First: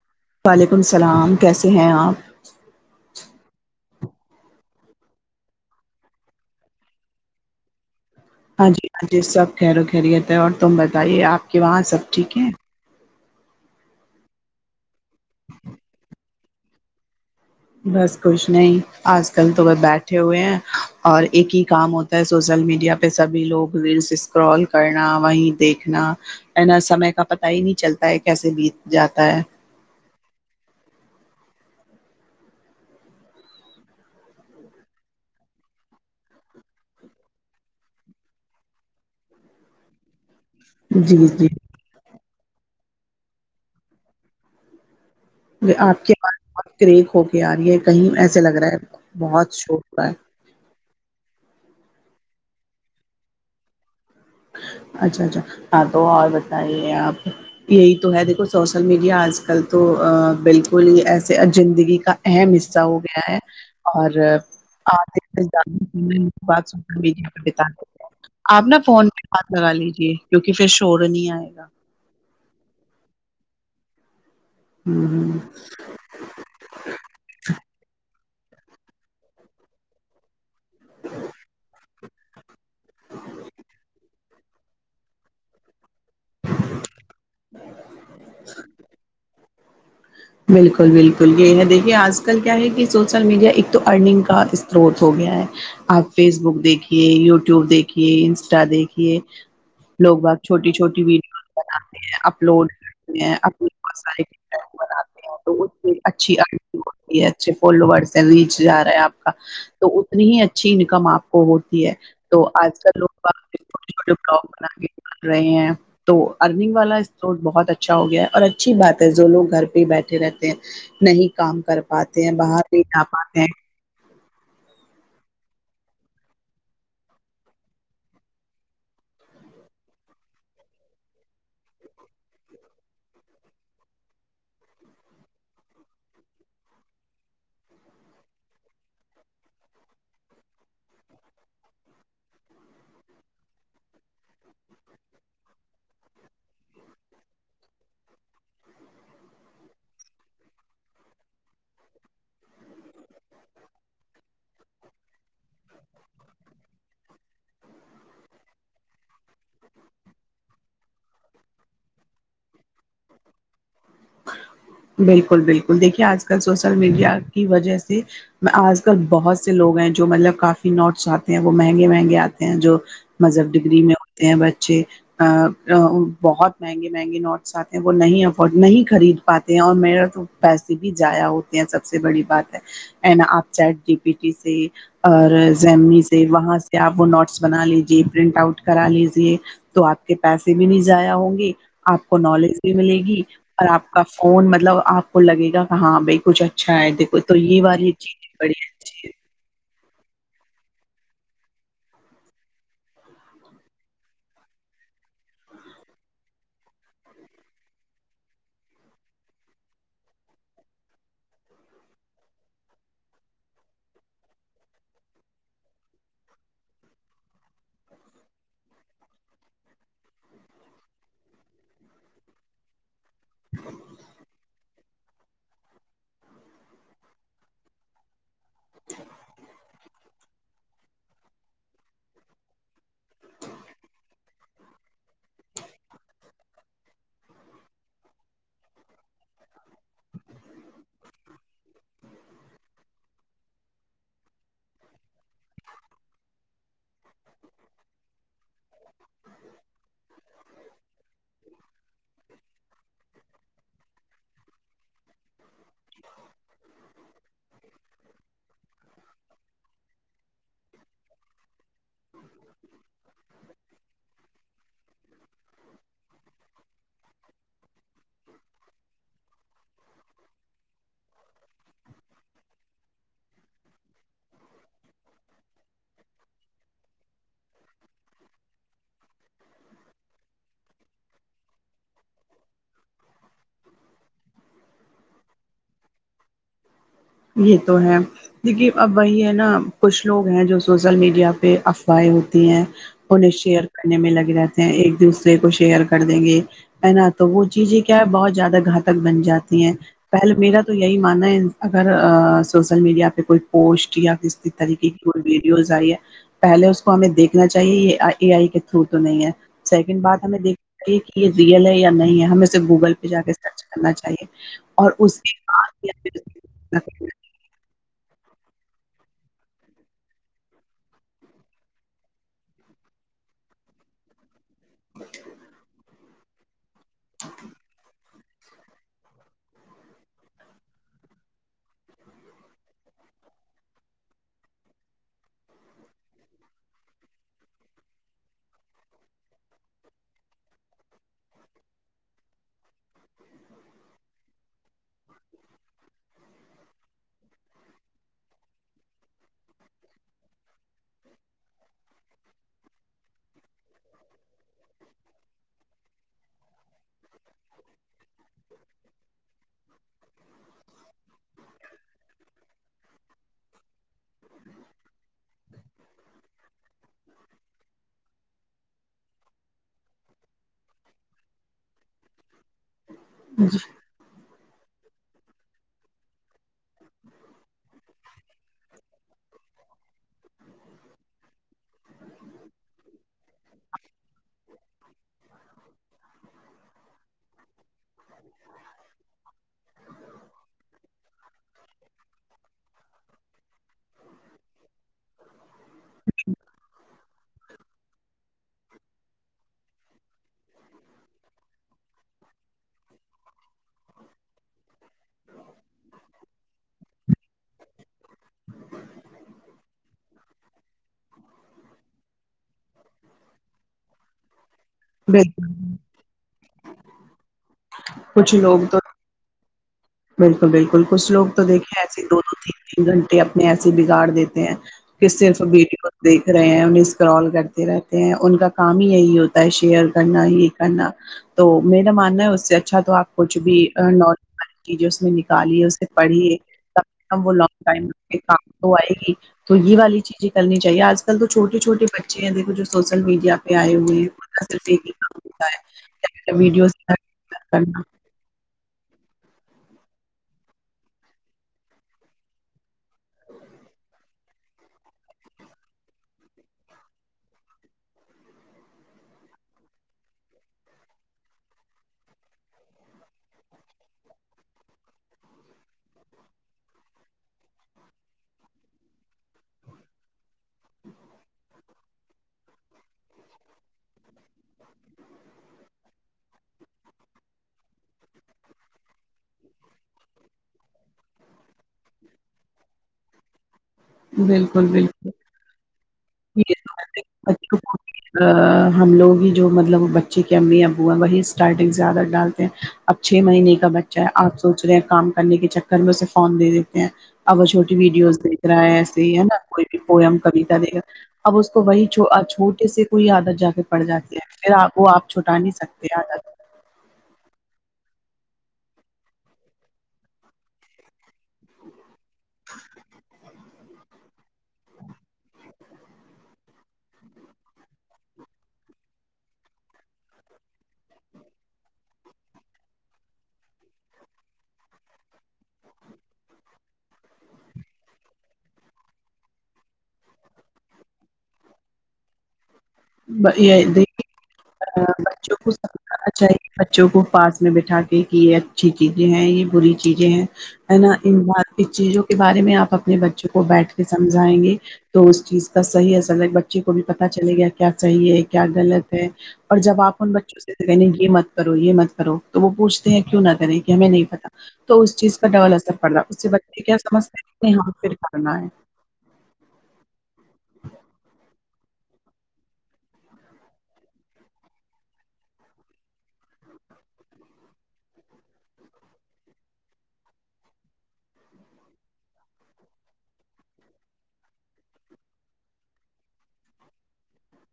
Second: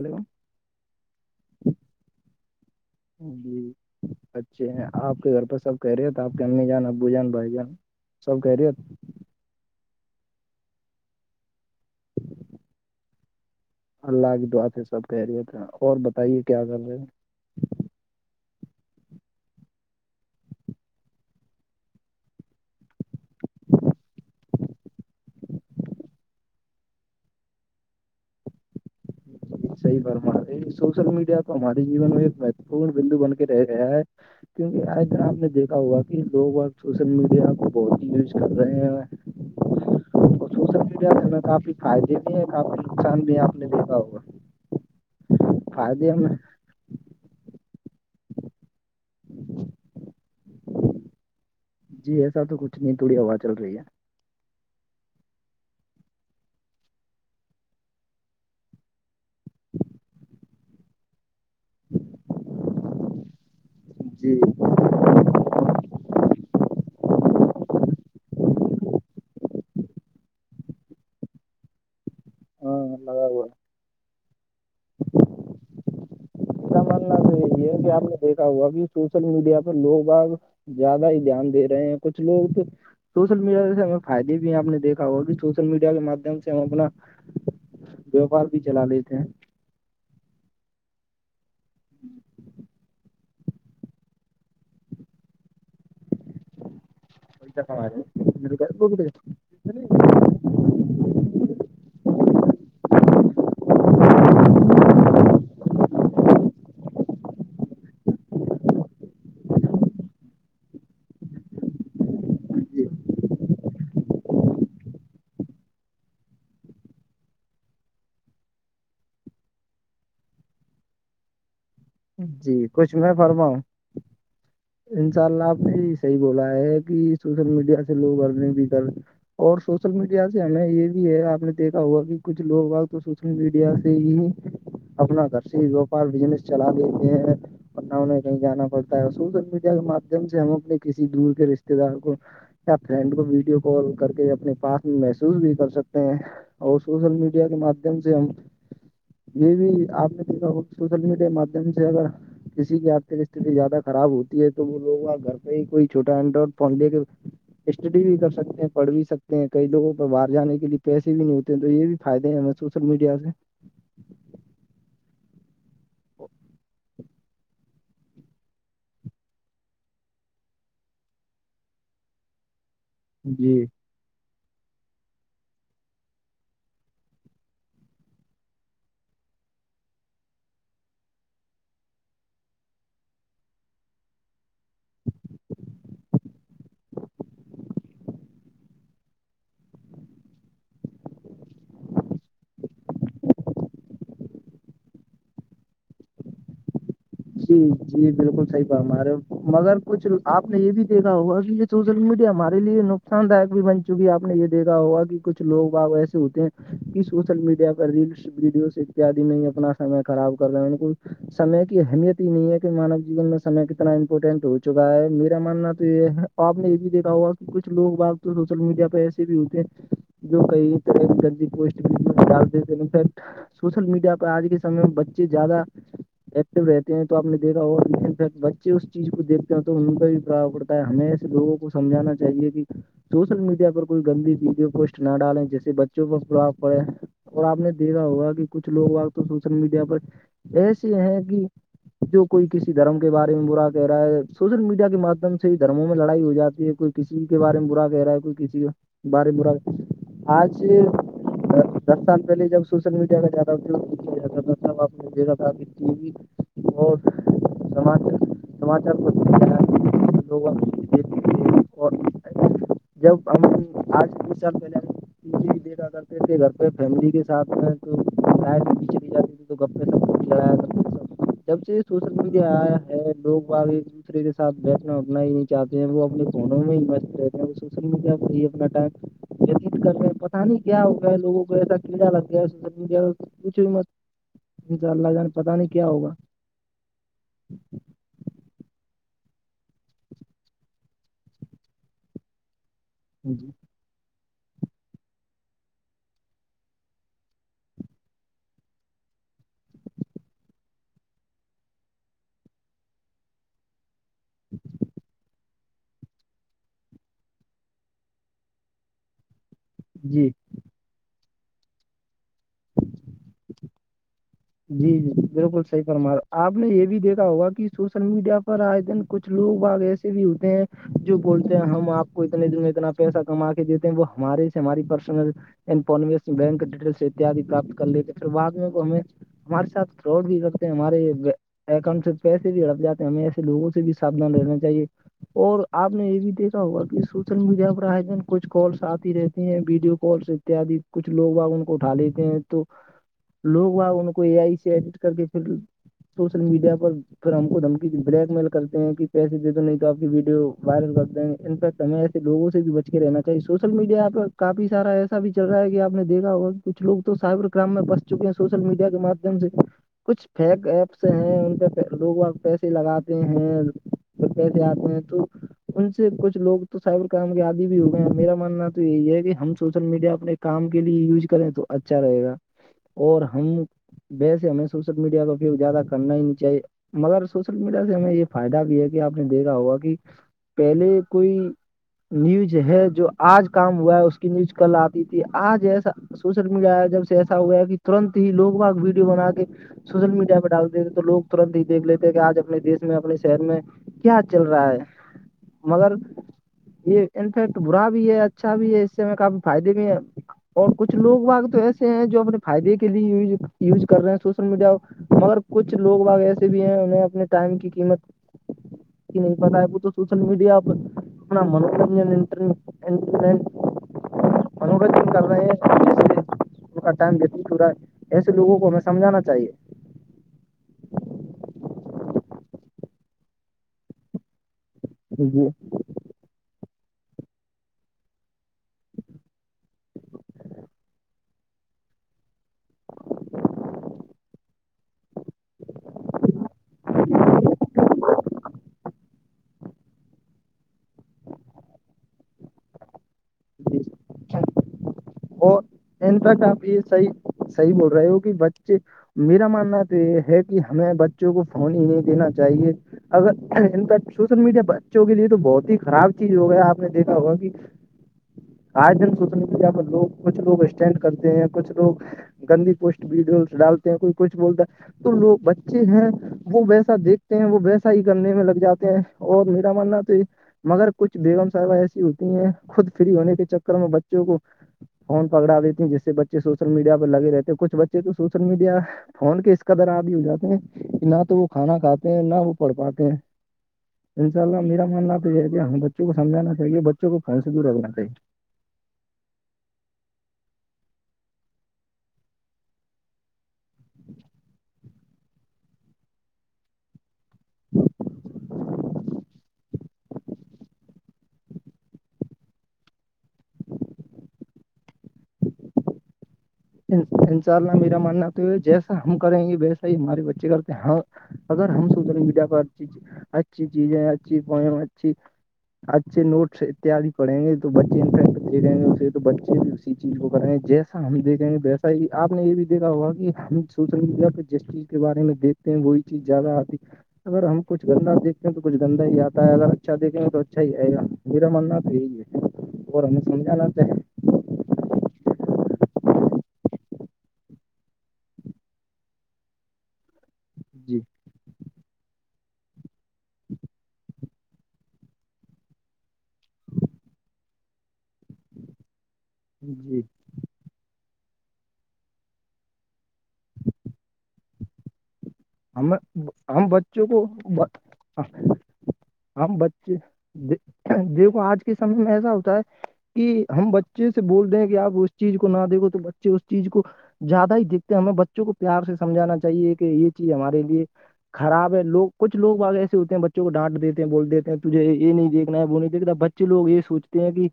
وعلیکم [unintelligible] ج جی اچھے ہیں آپ کے گھر پہ سب کہہ رہے ہیں تو آپ کے امی جان ابو جان بھائی جان سب ہاں خیریت جی ہاں جی سب خیر و خیریت ہے اور تم بتائیے آپ کے وہاں سب ٹھیک ہیں اللہ کی دعا سے سب کہہ رہیے تھا اور بتائیے کیا کر رہے ہیں بس کچھ نہیں آج کل تو ب بیٹھے ہوئے ہیں اور ایک ہی کام ہوتا ہے سوشل میڈیا پہ سبھی لوگ ریلس اسکرال کرنا وہیں دیکھنا ہے نا سمے کا پتا ہی نہیں چلتا ہے کیسے بیت جاتا ہے صحی ب ہمے یہ سوشل میڈیا تو ہمارے جیون میں ایک مہتوپورن بندو بن کے رہ رہا ہے کیوںکہ آ دھر آپ نے دیکھا ہوا کہ لوگ اب سوشل میڈیا کو بہت ہی یوز کر رہے ہیں اچ سوشل میڈیا جی جی کافی فائدے بھی ہیں کافی نقصان بھی ہے آپ نے دیکھا ہوگا آپ فائدے کے ہم پاس بہت کریک ہو کے یار یہ کہیں ایسے لگ رہا ہے بہت شور ہو رہا ہے جی ایسا تو کچھ نہیں تھوڑی ہوا چل رہی ہے اچھا اچھا ہاں تو اور بتائیے آپ یہی تو ہے دیکھو سوشل میڈیا آج کل تو بالکل ہی ایسا سے زندگی کا اہم حصہ ہو گیا ہے ہے اور جی آتے [unintelligible] ات میڈیا ب آپ ن فون ہاتھ لگا لیجے کیونکہ پھر شور نہیں آئے گا ہاں اللہ [unintelligible] گ با ہوں ہوں ماننا تو یہی ہے کہ آپ نے دیکھا ہوا کہ سوشل میڈیا پہ لوگ آگ زیادہ ہی دھیان دے رہے ہیں کچھ لوگ تھ سوشل میڈیا ج سے ہمیں فائدے بھی آپ نے دیکا ہوا کہ سوشل میڈیا کے م ایک دم سے ہم اپنا ووپار بھی چلا لیتے ہیں بالکل بالکل یہ ہے دیکھیے آج کل کیا ہے کہ سو سول میڈیا ایک تو ارننگ کا سروت ہو گیا ہے آپ فیس بک دیکھیے یوٹیوب دیکھیے انسٹا دیکھیے لوگ باقی چھوٹی چھوٹی ویڈیوز بناتے ہیں اپلوڈ کرتے ہیں اپنی مس ٹائم بناتے [unintelligible] تو اچھی ہے اچھے فالوورس لییچ جا رہا ہے آپ کا تو اتنی ہی اچھی انکم آپ کو ہوتی ہے تو آج کل لوگ ب چھوٹے چھوٹے بلاگ بنا کے بال رہے ہیں [unintelligible] تو ارنگ والا اسٹروٹ بہت اچھا ہو گیا اور اچھی بات ہے جو لوگ گھر پہ بیٹھے رہتے ہیں نہیں کام کر پاتے ہیں باہر جی نہیں کچھ جا میں پاتے ہیں [unintelligible] انشاء اللہ آپ نے صحیح بولا ہے کہ سوشل میڈیا سے لوگ انے بھی کر اور سوشل میڈیا سے ہمیں یہ بھی ہے آپ نے دیکھا ہوا کہ کچھ لوگ آ تو سوشل میڈیا سے ہی اپنا گھر سے وپار بزنس چلا دیتے ہیں پ نہ نہیں کہیں جانا پڑتا ہے اور سوشل میڈیا کے ماددھیم سے ہم اپنے کسی دور کے رشتے دار کو کیا فرینڈ کو ویڈیو کال کر کے اپنے پاس میں محسوس بھی کر سکتے ہیں اور سوشل میڈیا کے مادھیم سے ہم یہ بھی آپ نے دیکھا سوشل میڈیا کے مادھیم سے اگر کسی کی آرتک است زیادہ خراب ہوتی ہے تو وہ لوگپ گھر پہ ہی کوئی چھوا اڈرائڈ فون لے کے اسٹڈی بھی کر سکتے ہیں پڑھ بھی سکتے ہیں کئی لوگوں پہ باہر جانے کے لیے پیسے بھی نہیں ہوتے ہیں تو یہ بھی فائدے ہیں محسوس سوشل میڈیا سے بالکل بالکل دیکھیے آج کل سوشل میڈیا کی وجہ سے آج کل بہت سے لوگ ہیں جو مطلب کافی نوٹس آتے ہیں وہ مہنگے مہنگے آتے ہیں جو مذہب جی ڈگری میں ہوتے ہیں بچے بہت مہنگے مہنگے نوٹس آتے ہیں وہ نہیں افورڈ نہیں خرید پاتے ہیں اور میرا تو پیسے بھی جضائع ہوتے ہیں سب سے بڑی بات ہے ا آپ چٹ جی پی ٹی سے اور زیمی سے وہاں سے آپ وہ نوٹس بنا لیجے پرنٹ آؤٹ کرا لیجے تو آپ کے پیسے بھی نہیں جضایا ہوں گے آپ کو نالج بھی ملے گی اور آپ کو کا فون مطلب آپ کو لگے گا کہ ہاں بھائی کچھ اچھا ہے دیکھو تو یہ بار یہ چیز بڑی اچھی ہمار ہے مگر کچھ آپ نے یہ بھی دیکھا ہوگا کہ یہ سوشل میڈیا ہمارے لیے نقصان داک بھی بن چونکہ آپ نے یہ دیکا ہوگا کہ کچھ لوگ آپ ایسے ہوتے ہیں کہ سوشل میڈیا پر ریلس ویڈیوز اتد میں اپنا سمے خراب کر رہے ان سمے کے کی اہمیت ہی نہیں ہے کہ مانو جین میں سمے کتنا امپورٹینٹ ہو چکا ہے میرا ماننا تو یہ ہے آپ نے یہ بھی دیکھا ہوا کہ کچھ لوگ با تو سوشل میڈیا پہ ایسے بھی ہوتے ہیں جو کہئی جلی پٹف سوشل میڈیا پہ آج کے سمے میں بچے زیادہ رہتے ہیں تو آپ دیکھا ہوگاٹ بچے اس چیز کو دیکھتے ہیں تو ان کا ببڈا بڈ ہمیں ایسے لوگوں کو سمجھانا چاہیے کہ سوشل میڈیا پر کوئی گندی ویڈیو پوسٹ نہ ڈالیں جیسے بچوں پر پرراغ پڑے اور آپ نے دیکھا ہوگا کہ کچھ لوگ آق تو سوشل میڈیا پر ایسے ہیں کہ جو کوئی کسی دھرم کے بارے میں برا کہہ رہا ہے سوشل میڈیا کے مادھیم سے ہی دھرموں میں لڑائی ہو جاتی ہے کوئی کسی کے بارے میں برا کہہ رہا ہے کوئی کسی بارے میں برا آج دس سال پہلے جب سوشل میڈیا پ جاتا بب آپ ہے جی اور سماچر سماچار کو ہے لوگ دتے ہیں اور ج ہم آج دو سال پل دیکھا کرتے تھے گھر پہ فیملی کے ساتھ تو م بھی پیچ چے کی جاتی تھی تو گپے سپ ک جب سے سوشل میڈیا آیا ہے لوگ آگئے دوسرے کے ساتھ بیٹھنا اٹھنا ہی نہیں چاہتے ہیں وہ اپنے فونوں میں م رہتے وہ سوشل میڈیا پر ہی اپنا ٹائم وتیت کرنے پتا نہیں کیا ہو گیا ہے لوگوں کو ایسا کیڑا لگ گیا ہے ز کچھ م انشاء اللہ جان پتا نہیں کیا ہوا یہ تو ہے دیکھی اب وہی ہے نا کچھ لوگ ہیں جو سوسل میڈیا پہ افواہیں ہوتی ہیں انہیں جی شیئر کرنے میں لگے رہتے ہیں ایک دوسرے کو شیئر کر دیں گے ہے نا تو وہ چیزیں کیا ہے بہت زیادہ گھاتک بن جاتی ہیں پہلے میرا تو یہی ماننا ہے اگر سوشل میڈیا پہ کوئی پوسٹ یا کسی طریقے کی کوئی یوز آ رہئی ہے پہلے اس کو ہمیں دیکھنا چاہیے یہ اے آئی کے تھرو تو نہیں ہے سیکنڈ بعد جی ہمیں دیکھ کہ یہ ریئل ہے یا نہیں ہے ہمیںے گوگل پہ جا کے چ کرنا چاہیے اور اس کے بعد یا پھر آ نے یہ بھی دیکھا ہوگا کہ سوشل میڈیا پر آئے دن کچھ لوگ بگ ایسے بھی ہوتے ہیں جو بولتے ہیں ہم آپ کو اتنے اتنا پیسہ کما کے دیتے ہیں وہ ہمارے ہماری پرسنل بک ڈٹیل اتد پراپت کر لیتے پھر بعد کو ہمیں ہمارے ساتھ کروڈ بھی کرتے ہیں ہمارے اکانٹ سے پیسے بھی ہڑک جاتے ہیں ہمیں ایسے لووں سے بھی ساھان لینا چاہیے اور آپ نے یہ بھی دیکھا ہوگا کہ سوشل میڈیا پر آئے جن کچھ کالس آتی رہتی ہیں ویڈیو کالس اتد کچھ لوگ و ان کو اٹھا لیتے ہیں تو لوگ و ان کو کو اے آئی سے ایڈٹ کر کے پھر سوشل میڈیا پر پھر ہم کو دمکی بلیک میل کرتے ہیں کہ پیسے د دو نہیں تو آپ کی ویڈیو وائرل کرتے ہیں انفیکٹ ہمیں ایسے لوگوں سے بھی بچ کے رہنا چاہیے سوشل میڈیا پ کافی سارا ایسا بھی چل رہا ہے کہ آپ نے دھا ہوگا کچھ لوگ تو سائبر کرائم میں بس چکے ہیں سوشل میڈیا کے مادھیم سے کچھ فیک ایپس ہیں ان پہ لوگ وگ پیسے لگاتے ہیں تو پہ دے آتے ہیں تو ان سے کچھوگ تو سائبر کرائم کے آدی بھی ہو گئے ہیں میرا ماننا تو یہی ہے کہ ہم سوشل میڈیا اپنے کام کے لیے یوز کریں تو اچھا رہے گا اور ہم ویسے ہمیں سوشل میڈیا کو کی زیادہ کرنا ہی نہیں چاہیے مگر سوشل میڈیا سے ہمیں یہ فائدہ بھی ہے کہ آپ نے دیکھا ہوگا کہ پہلے کوئی نیوز ہے جو آج کام ہوا ہے اس کی نیوز کل آتی تھی آج ایسا سوشل میڈیا جب سے ایسا ہوا ہے کہ ترنت ہی لوگ باگ ویڈیو بنا کے سوشل میڈیا پہ ڈالتے تھے تو لوگ ترنت ہی دیکھ لیتے ہیں کہ آج اپنے دیش میں اپنے شہر میں کیا چل رہا ہے مگر یہ انفیکٹ برا بھی ہے اچھا بھی ہے اس سے ہم کافی فائدے بھی ہے اور کچھ لوگ واگ تو ایسے ہیں جو اپنے فائدے کے لیے یوز کر رہے ہیں سوشل میڈیا مگر کچھ لوگ باگ ایسے بھی ہیں انہیں اپنے ٹائم کی قیمت کہ نہیں پتا ہےب تو سوشل میڈیا پر اپنا منورنجن انٹرنی ال [unintelligible] انور دن کر رہے بالکل ہیں جس سے ان کا ٹائم دیتی تھورا [unintelligible] ایس کچھ لووں لوگ کو تو ہمیں سمجانا چاہیے بالکل بالکل کچھوگ تو دھیں ایسے دو دو تین تین گھنٹے اپنے ایسے بگاڑ دیتے ہیں کس دن سے جی بیٹی پ دیکھ رہے ہیں انہیں اسکرال کرتے رہتے ہیں ان کا کام ہی یہی ہوتا ہے شیئر کرنا یہ کرنا تو میرا ماننا ہے اس سے اچھا تو آپ کچھ بھی کییے اس میں نکالیے اسے پڑھیے ک وہ لانگ ٹائم کام آئے گی تو یہ والی چیزیں کرنی چاہیے آج کل تو چھوٹے چھوے بچے ہیں دیکو جو سوسل میڈیا پہ آئے ہوئے جی ہیں ہوتا اور ان ہے پیک آپ ویڈیوز یہ صحیح کرنا صحیح بول رہے ہو کہ بچے میرا ماننا تو یہ ہے کہ ہمیں بچوں کو فون ہی نہیں دینا چاہیے اگر ان کا سوشل میڈیا بچوں کے لیے تو بہت ہی خراب چیز ہو گیا آپ نے دیکھا ہوگا کہ آج دن سوچ رہ یہاں پ لوگ کچھ لوگ اسٹینڈ کرتے ہیں کچھ لوگ [unintelligible] گندی پوسٹ ویڈیس ڈالتے ہیں کوئی کچھ بولتا ہے تو لوگ بچے ہیں وہ ویسا دیکھتے ہیں وہ ویسا ہی کرنے میں لگ جاتے ہیں اور میرا ماننا تو یہ مگر کچھ بیگم صاحب ایسی ہوتی ہیں خود فری ہونے کے چکر میں بچوں کو فون پکڑا دیتی جس سے بچے سوشل میڈیا پر لگے رہتے ہیں کچھ بچے تو سوشل میڈیا فون کے اس کا در آ بھی ہو جاتے ہیں کہ نہ تو وہ کھانا کھاتے ہیں نہ وہ پڑھ پاتے ہیں انشاء اللہ بالکل، میرا بالکل، ماننا تو یہ ہے کہ ہمیں بچوں کو یہ سمجھا تو چاہیے ہے کہ بچوں کو پھین سے دور کو بھی رکھنا چاہیے ہم لوگ ہی جو مطلب بچے کے امی ابو ہیں وہی اسٹارٹنگ سے زیادہ ڈالتے ہیں اب چھ مہینے کا بچہ ہے آپ سوچ رہے ہیں کام کرنے کے چکر میں اسے فارون دے دیتے ہیں ا چھوٹی ویڈیوز دیکھ رہا ہے ایس ہی ہے نا کوئی بھی پوئم کیتا دیکھ اب اس کو وہی چھوٹے سے کوئی عادت جا کے پڑ جاتی ہے پھر وہ آپ چھٹا نہیں سکتے آد ان شاء اللہ میرا ماننا تو ہے جیسا ہم کریں گے ویسا ہی ہمارے بچے کرتے ہیں ہاں ہد ہم سب تو مڈا پ آ جی ج آ ب آ [unintelligible] اچھے نوٹس اتیادی پڑھیں گے تو بچے انفیکٹ دے رہیں گے اسے [unintelligible] تو بچے بھی اسی چیز کو کریں گے جیس ہم دیکھیں گے ویسا ہی آپ نے یہ بھی دیکھا ہوگا کہ ہم سوشل میڈیا پہ جس چیز کے بارے میں دیکھ وہی چیز زیادہ آتی [unintelligible] اگر ہم کچھ گندا دیکھتے ہیں تو کچھ گندا ہی آتا ہے اگر اچھا دیکیں گے تو اچھا ہی آئے گا [unintelligible] میر منات ہ ہے اور ہمیں یہ سمجھانا چاہیے دیکے بچوں کو [unintelligible] اھا بچوں کو پاس میں بیٹھا کے کہ یہ اچھی چیزیں ہیں یہ بری چیزیں ہیں ہے نا جی ان ان چیزوں کے بارے میں آپ اپنے بچوں کو بیٹھ کے سمجھ آئیں گے تو اس چیز کا صحیح اثر ہے بچے کو بھی پتا چلے گیا کیا صحی ہے کیا غلط ہے اور جب آپ جی بچوں سے کہ یہ مت کرو یہ مت کرو تو وہ پوچھتے ہیں کیوں نہ کریں کہ ہمیں نہیں پتا تو اس چیز کو ڈبل اثر پڑ ہم رہا ہے اس سے بچے ہم کیا بچوں کو سمجتا ہے کہ ہم پھر کرنا ہے ہم بچے دیکھو آج کے سمے میں ایسا ہوتا ہے کہ ہم بچے سے بولتے ہیں کہ آپ اس چیز کو نہ دےھو تو بچے اس چیز کو زیادہ ہی دیکھتے ہیں ہمیں بچوں کو پیار سے سمجھانا چاہیے کہ یہ چیز ہمارے لیے خراب ہے لوگ کچ لوگ آگ ایسے ہوتے ہیں بچوں کو ڈانٹ دیتے ہیں بول دیتے ہیں تجے یہ نہیں دیکھنا ہے وہ نہیں دیکھتا ب کچے لوگ یہ سوچتے ہیں کہ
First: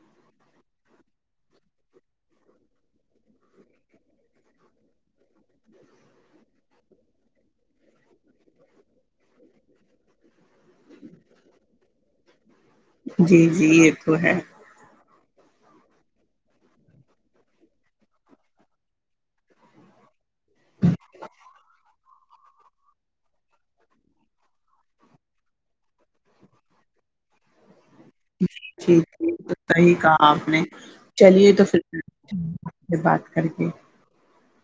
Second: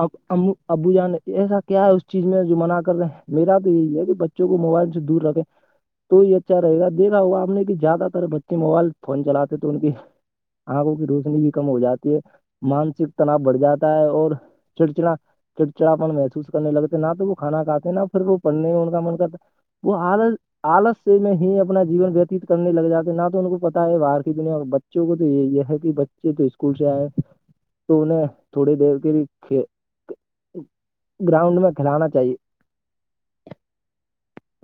اب ا ابو جان ایسا کیا ہے اس چیز میں جو منع کر رہے ہیں میرا تو یہی ہے کہ بچ ب کو موبائل سے دور رکھے تو یہ اچھا رہےا دیکھا ہوا آپ نے کہ زیادہ تر بچے موبائل فون چلے تھے ان کی آنکھوں کی روشنی بھی کم ہو جاتی ہے مانسک تناؤ جی بڑھ جی یہ جاتا ہے تو اور چڑچڑا چڑچڑاپن محسوس کرنے لگتے نہ تو وہ کھانا کاتے ہیں نہ پھر وہ پڑنے ان کا من کرتا وہ آالس آالس سے میں ہی اب نا جیون وتیت کرنے لگ جاتے ہیں نہ تو ان کو پتا ہے باہر کی دنیا میں بچوں کو تو یہ ہے کہ بچے تو اسکول سے آئے تو تھوڑی جٹی دیر کے تو لیے صی کہا آپ نے چلیے گراؤنڈ تو میں پھر کھلانا چاہیے سے بات کر کے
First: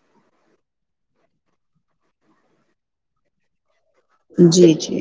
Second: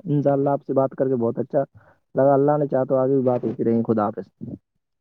انشاء اللہ آپ سے بات کر کے بہت اچھا لگر اللہ نے چاہ تو آگے بھی بات ات رہی خدا پ سے جی جی